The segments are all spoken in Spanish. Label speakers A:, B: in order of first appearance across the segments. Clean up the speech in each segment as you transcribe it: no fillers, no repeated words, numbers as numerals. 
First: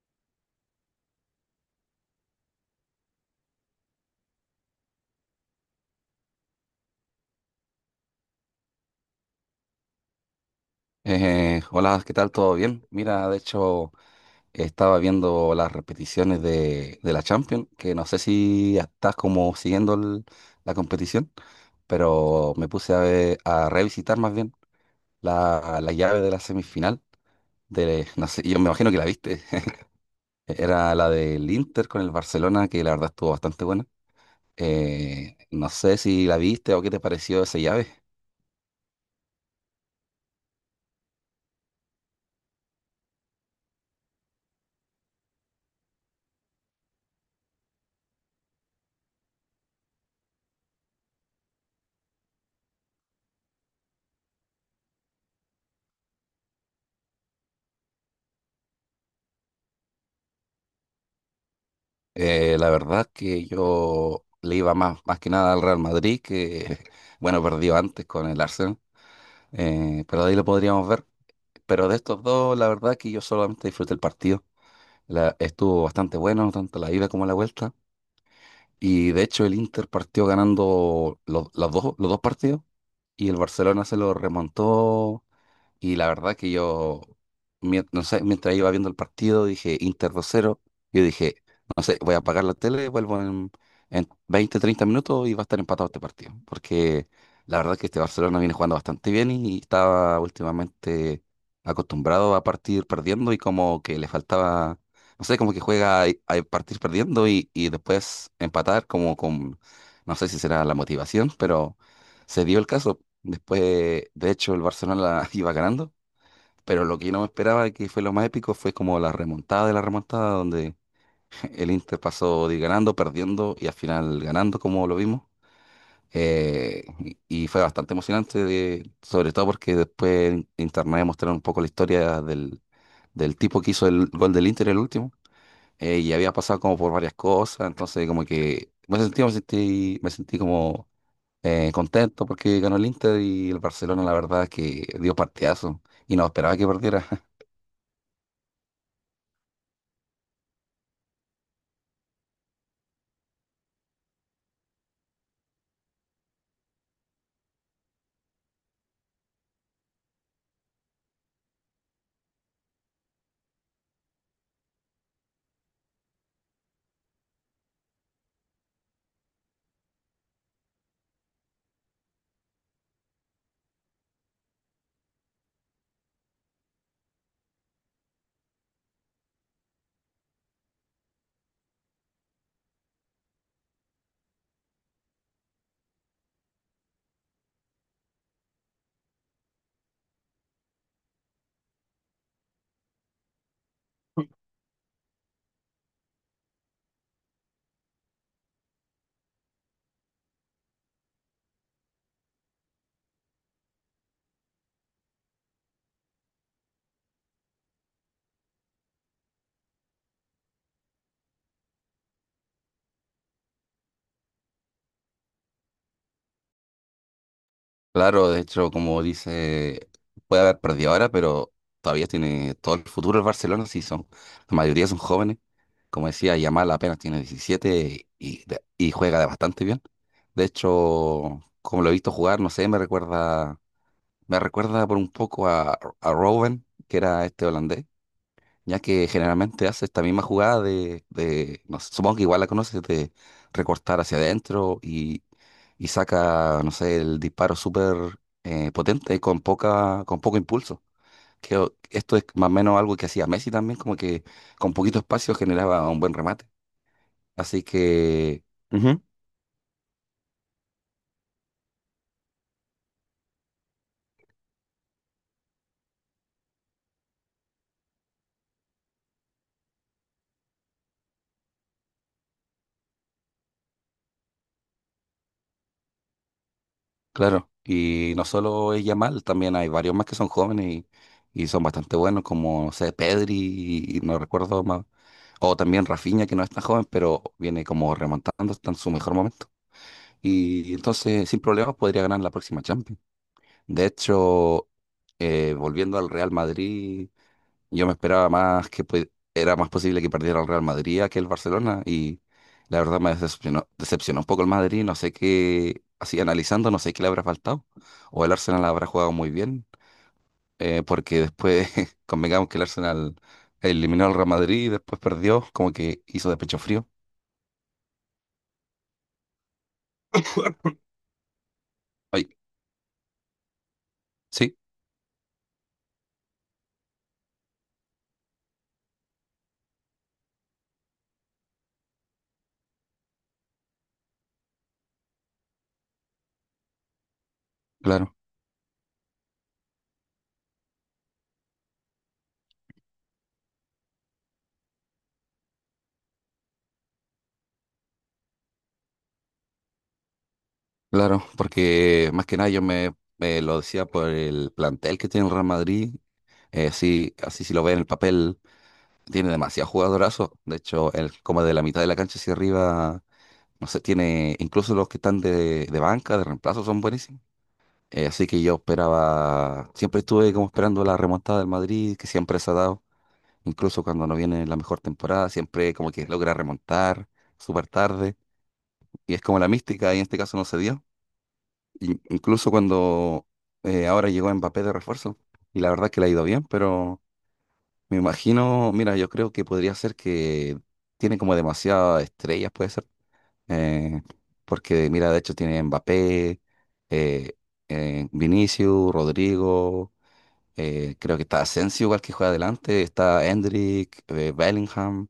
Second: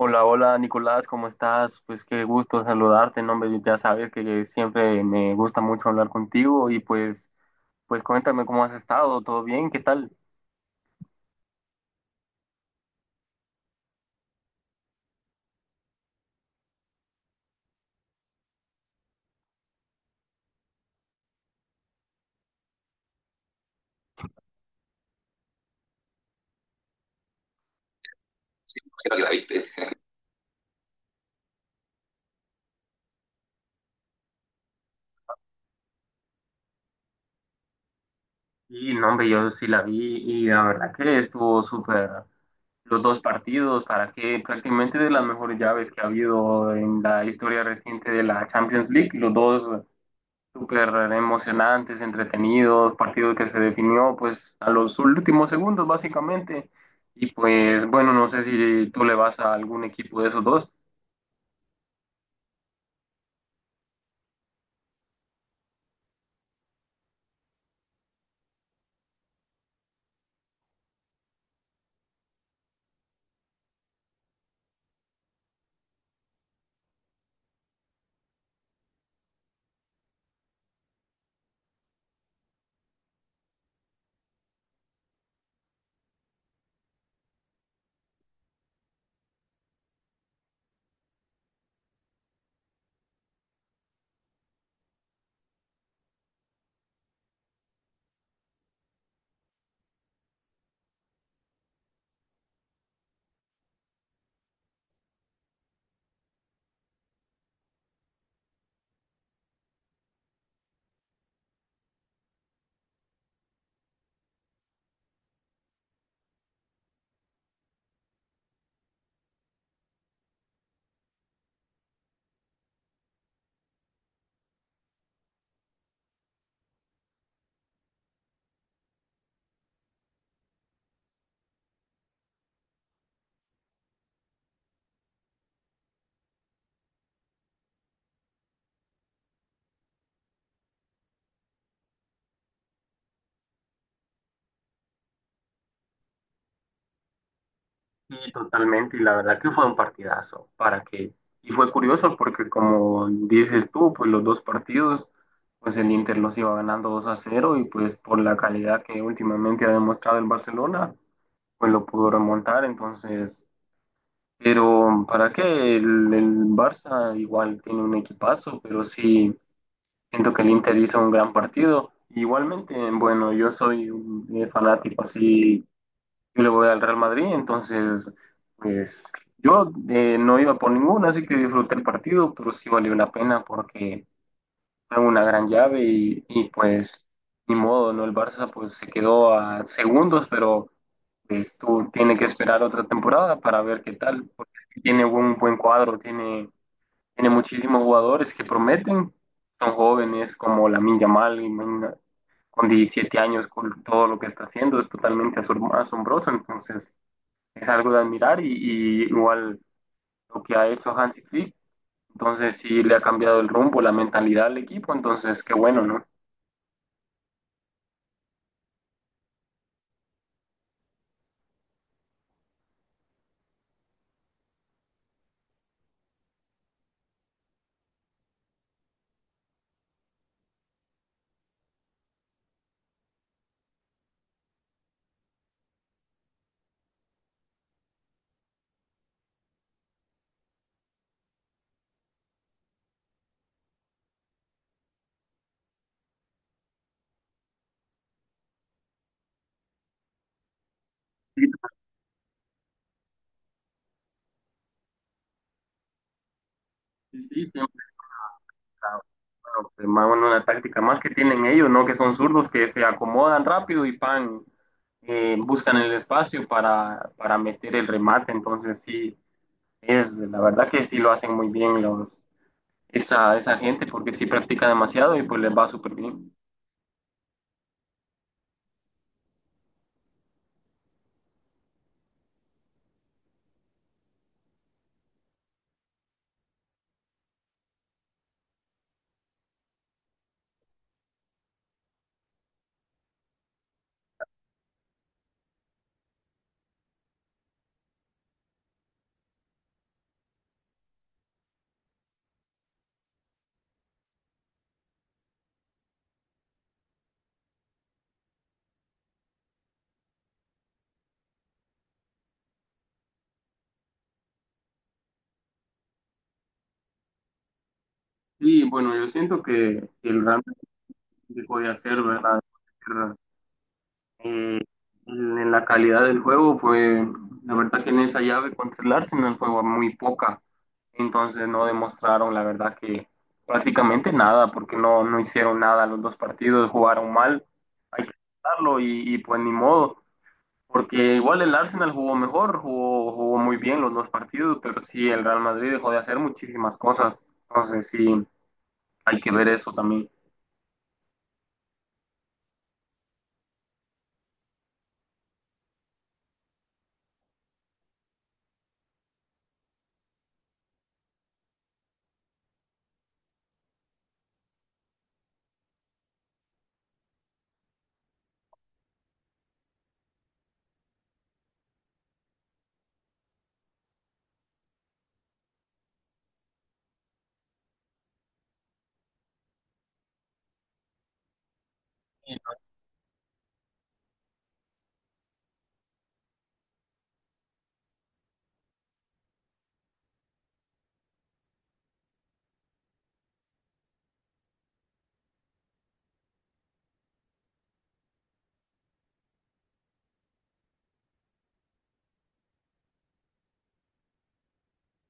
A: Hola, hola Nicolás, ¿cómo estás? Pues qué gusto saludarte, ¿no, hombre? Ya sabes que siempre me gusta mucho hablar contigo y pues cuéntame cómo has estado, ¿todo bien? ¿Qué tal?
B: Hola, ¿qué tal? ¿Todo bien? Mira, de hecho, estaba viendo las repeticiones de la Champions, que no sé si estás como siguiendo la competición, pero me puse a, a revisitar más bien la llave de la semifinal. De, no sé, yo me
A: Sí,
B: imagino que la
A: imagino que la
B: viste.
A: viste.
B: Era la del Inter con el Barcelona, que la verdad estuvo bastante buena. No sé si la viste o qué te pareció esa llave.
A: Y no, hombre, yo sí la vi y la verdad que estuvo súper los dos partidos, para que prácticamente de las mejores llaves que ha habido en la historia reciente de la Champions League, los dos súper emocionantes, entretenidos, partido que se definió pues a los últimos segundos básicamente. Y pues bueno, no sé si tú le vas a algún equipo de esos dos.
B: La verdad que yo le iba más, más que nada al Real Madrid, que bueno, perdió antes con el Arsenal, pero de ahí lo podríamos ver. Pero de estos dos, la verdad que yo solamente disfruté el partido. Estuvo bastante bueno, tanto la ida como la vuelta. Y de hecho el Inter partió ganando los dos partidos y el Barcelona se lo remontó, y la verdad que yo, no sé, mientras iba viendo el partido, dije Inter dos cero. Yo dije, no sé, voy a apagar la tele, vuelvo en 20, 30 minutos y va a estar empatado este partido. Porque la verdad que este Barcelona viene jugando bastante bien y estaba últimamente acostumbrado a partir perdiendo y como que le faltaba, no sé, como que juega a partir perdiendo y después empatar como con, no sé si será la motivación, pero se dio el caso. Después, de hecho, el Barcelona la iba ganando, pero lo que yo no me esperaba, que fue lo más épico, fue como la remontada de la remontada, donde el Inter pasó de ir ganando, perdiendo y al final ganando, como lo vimos. Y y fue bastante emocionante, sobre todo porque después en internet mostraron un poco la historia del, del tipo que hizo el gol del Inter, el último, y había pasado como por varias cosas, entonces como que me sentí como contento porque ganó el Inter, y el Barcelona, la verdad, es que dio partidazo y no esperaba que perdiera.
A: Y totalmente, y la verdad que fue un partidazo. ¿Para que Y fue curioso porque como dices tú, pues los dos partidos, pues el Inter los iba ganando 2-0 y pues por la calidad que últimamente ha demostrado el Barcelona, pues lo pudo remontar. Entonces, pero ¿para qué? El Barça igual tiene un equipazo, pero sí siento que el Inter hizo un gran partido. Igualmente, bueno, yo soy un fanático así, yo le voy al Real Madrid, entonces, pues yo no iba por ninguno, así que disfruté el partido, pero sí valió la pena porque fue una gran llave pues ni modo, ¿no? El Barça pues se quedó a segundos, pero pues tú tienes que esperar otra temporada para ver qué tal, porque tiene un buen cuadro, tiene, tiene muchísimos jugadores que prometen, son jóvenes como Lamine Yamal, con 17 años, con todo lo que está haciendo, es totalmente asombroso, entonces es algo de admirar y igual lo que ha hecho Hansi Flick, entonces sí le ha cambiado el rumbo, la mentalidad al equipo, entonces qué bueno, ¿no?
B: Claro, de hecho, como dice, puede haber perdido ahora, pero todavía tiene todo el futuro el Barcelona, sí son, la mayoría son jóvenes. Como decía, Yamal apenas tiene 17 y, y juega de bastante bien. De hecho, como lo he visto jugar, no sé, me recuerda por un poco a Robben, que era este holandés, ya que generalmente hace esta misma jugada de no sé, supongo que igual la conoces, de recortar hacia adentro y saca, no sé, el disparo súper potente con poca, con poco impulso.
A: Sí,
B: Que esto es más o menos algo que hacía Messi también, como que con poquito espacio generaba un buen remate.
A: sí,
B: Así
A: siempre.
B: que,
A: Ah,
B: ujú,
A: bueno, pues, más bueno, una táctica más que tienen ellos, ¿no? Que son zurdos que se acomodan rápido y pan, buscan el espacio para meter el remate. Entonces, sí, es la verdad que sí lo hacen muy bien los, esa gente porque sí practica demasiado y pues les va súper bien.
B: claro, y no solo es Yamal, también hay varios más que son jóvenes y son bastante buenos, como, no sé, Pedri, y no recuerdo más. O también Rafinha, que no es tan joven, pero viene como remontando, está en su mejor momento. Y entonces, sin problemas, podría ganar la próxima Champions. De hecho, volviendo al Real Madrid, yo me esperaba más que era más posible que perdiera el Real Madrid a que el Barcelona. Y la verdad me decepcionó un poco el Madrid. No sé qué, así analizando, no sé qué le habrá faltado. O el Arsenal habrá jugado muy bien, porque después convengamos que el Arsenal eliminó al Real Madrid y después perdió, como que hizo de pecho frío.
A: Sí, bueno, yo siento que el Real Madrid puede hacer,
B: Ay,
A: ¿verdad?
B: sí,
A: Eh, en la calidad del juego, pues la verdad que en esa llave contra el Arsenal fue muy poca. Entonces no demostraron, la verdad que prácticamente nada, porque no, no hicieron nada los dos partidos, jugaron mal, hay que
B: claro,
A: aceptarlo y pues ni modo, porque igual el Arsenal jugó mejor, jugó muy bien los dos partidos, pero sí el Real Madrid dejó de hacer muchísimas cosas. Entonces sí, hay que ver eso también.
B: claro, porque más que nada yo me lo decía por el plantel que tiene el Real Madrid. Sí, así si lo ve en el papel, tiene demasiados jugadorazos. De hecho, el, como de la mitad de la cancha hacia arriba, no sé, tiene, incluso los que están de banca, de reemplazo, son buenísimos. Así que yo esperaba, siempre estuve como esperando la remontada del Madrid, que siempre se ha dado. Incluso cuando no viene la mejor temporada, siempre como que logra remontar súper tarde. Y es como la mística, y en este caso no se dio. Incluso cuando ahora llegó Mbappé de refuerzo. Y la verdad que le ha ido bien, pero me imagino, mira, yo creo que podría ser que tiene como demasiadas estrellas, puede ser. eh, Porque, mira, de hecho tiene Mbappé, eh, Vinicius, Rodrigo, creo que está Asensio igual que juega adelante, está Endrick, Bellingham.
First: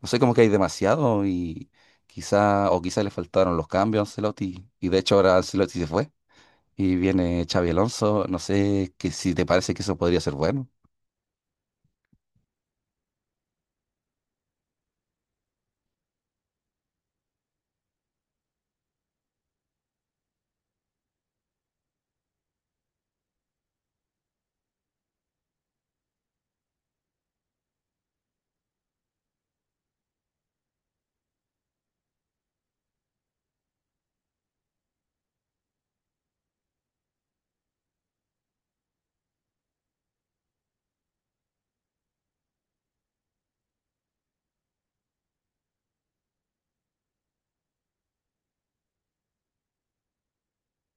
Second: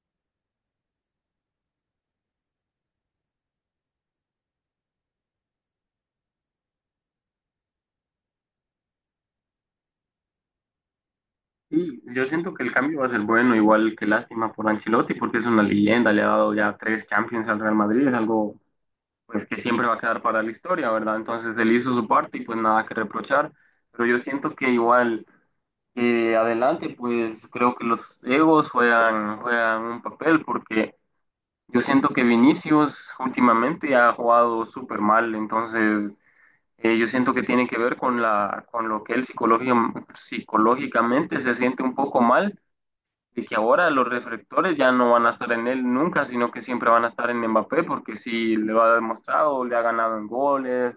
B: No sé, como que hay demasiado, y quizá, o quizá le faltaron los cambios a Ancelotti. Y de hecho ahora Ancelotti se fue y viene Xavi Alonso. No sé que si te parece que eso podría ser bueno.
A: Y yo siento que el cambio va a ser bueno, igual que lástima por Ancelotti, porque es una leyenda, le ha dado ya tres Champions al Real Madrid, es algo, pues, que siempre va a quedar para la historia, ¿verdad? Entonces él hizo su parte y pues nada que reprochar, pero yo siento que igual adelante, pues creo que los egos juegan, juegan un papel, porque yo siento que Vinicius últimamente ha jugado súper mal, entonces yo siento que tiene que ver con lo que él psicológicamente se siente un poco mal de que ahora los reflectores ya no van a estar en él nunca, sino que siempre van a estar en Mbappé, porque sí lo ha demostrado, le ha ganado en goles,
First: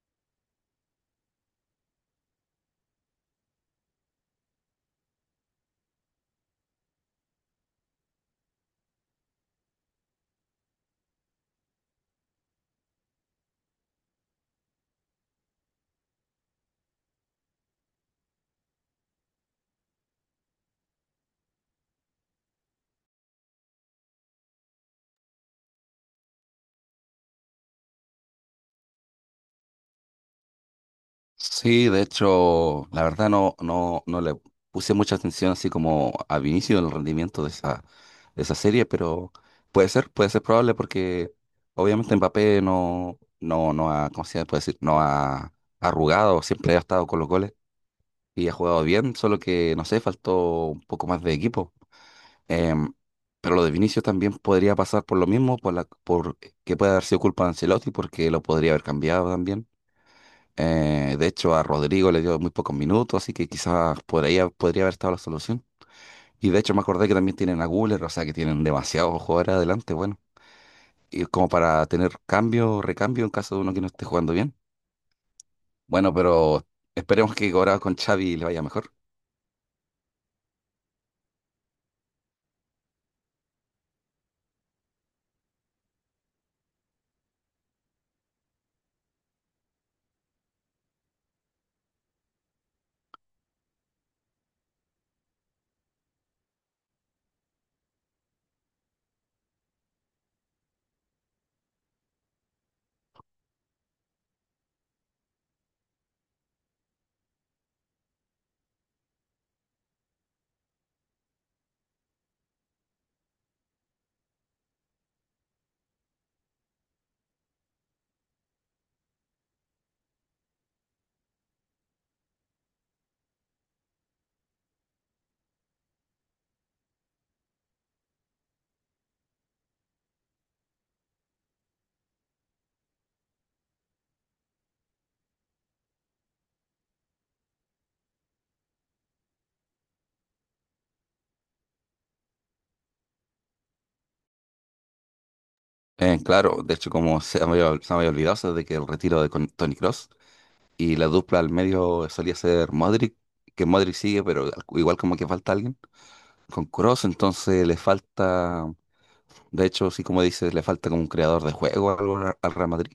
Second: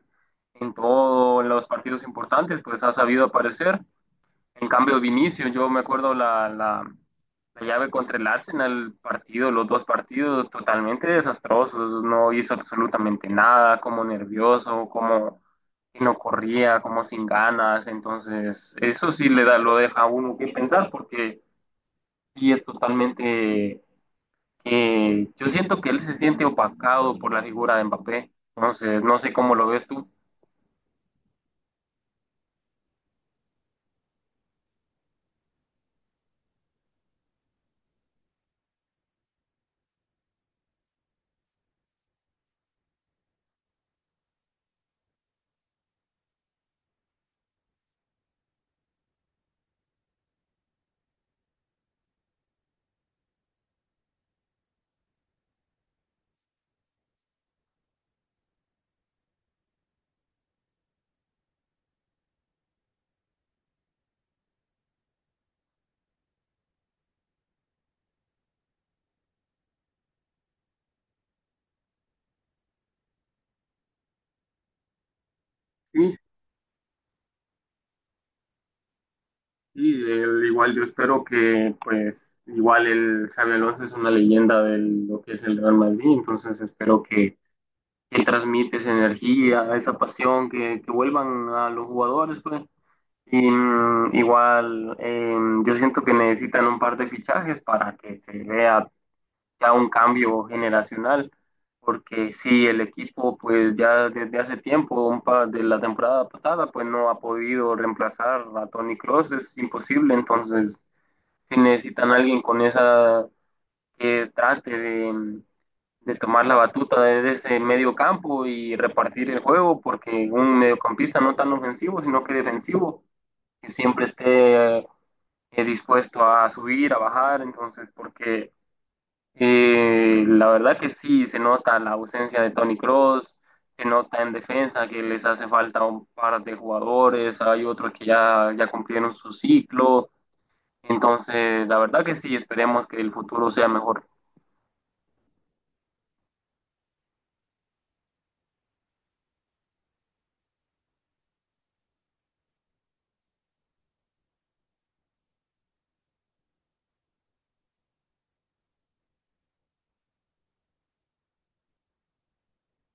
A: en todo, en los partidos importantes, pues ha sabido aparecer. En cambio, Vinicius, yo me acuerdo la llave contra el Arsenal, partido, los dos partidos totalmente desastrosos, no hizo absolutamente nada, como nervioso, como que no corría, como sin ganas, entonces eso sí le da, lo deja a uno que pensar, porque y es totalmente, yo siento que él se siente opacado por la figura de Mbappé. Entonces, no sé cómo lo ves tú.
B: Sí, de hecho, la verdad no le puse mucha atención así como al inicio del rendimiento de esa serie, pero puede ser probable porque obviamente Mbappé no ha, ¿cómo se puede decir? No ha arrugado, siempre ha estado con los goles y ha jugado bien, solo que, no sé, faltó un poco más de equipo. Em, pero lo de Vinicius también podría pasar por lo mismo, por la, por que puede haber sido culpa de Ancelotti porque lo podría haber cambiado también. De hecho, a Rodrigo le dio muy pocos minutos, así que quizás por ahí podría haber estado la solución. Y de hecho me acordé que también tienen a Guller, o sea que tienen demasiados jugadores adelante, bueno. Y como para tener cambio, recambio en caso de uno que no esté jugando bien. Bueno,
A: Sí,
B: pero esperemos que ahora con Xavi le vaya mejor.
A: sí, igual yo espero que, pues, igual el Xabi Alonso es una leyenda de lo que es el Real Madrid, entonces espero que transmite esa energía, esa pasión, que vuelvan a los jugadores, pues. Y, igual, yo siento que necesitan un par de fichajes para que se vea ya un cambio generacional, porque si el equipo pues ya desde hace tiempo, un par de la temporada pasada, pues no ha podido reemplazar a Toni Kroos es imposible, entonces si necesitan a alguien con esa, que trate de tomar la batuta desde ese medio campo y repartir el juego, porque un mediocampista no tan ofensivo, sino que defensivo, que siempre esté dispuesto a subir, a bajar, entonces porque la verdad que sí, se nota la ausencia de Tony Cross, se nota en defensa que les hace falta un par de jugadores, hay otros que ya cumplieron su ciclo, entonces la verdad que sí, esperemos que el futuro sea mejor.
B: Claro, de hecho como se me había olvidado, eso de que el retiro de Tony Cross y la dupla al medio solía ser Modric, que Modric sigue, pero igual como que falta alguien. Con Cross entonces le falta... De hecho, sí, como dices, le falta como un creador de juego o algo al Real Madrid,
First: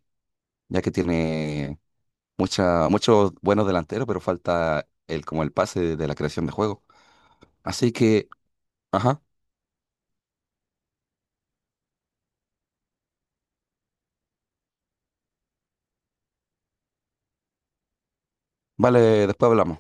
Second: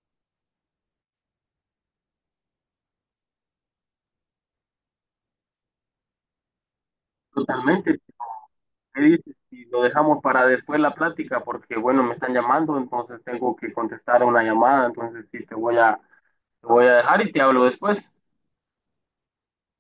B: ya que tiene mucha, muchos buenos delanteros, pero falta el, como el pase de la creación de juego. Así
A: Totalmente,
B: que,
A: ¿qué
B: ajá,
A: dices? Y lo dejamos para después la plática, porque bueno, me están llamando, entonces tengo que contestar a una llamada, entonces sí, te voy a dejar y te hablo después.
B: vale, después hablamos.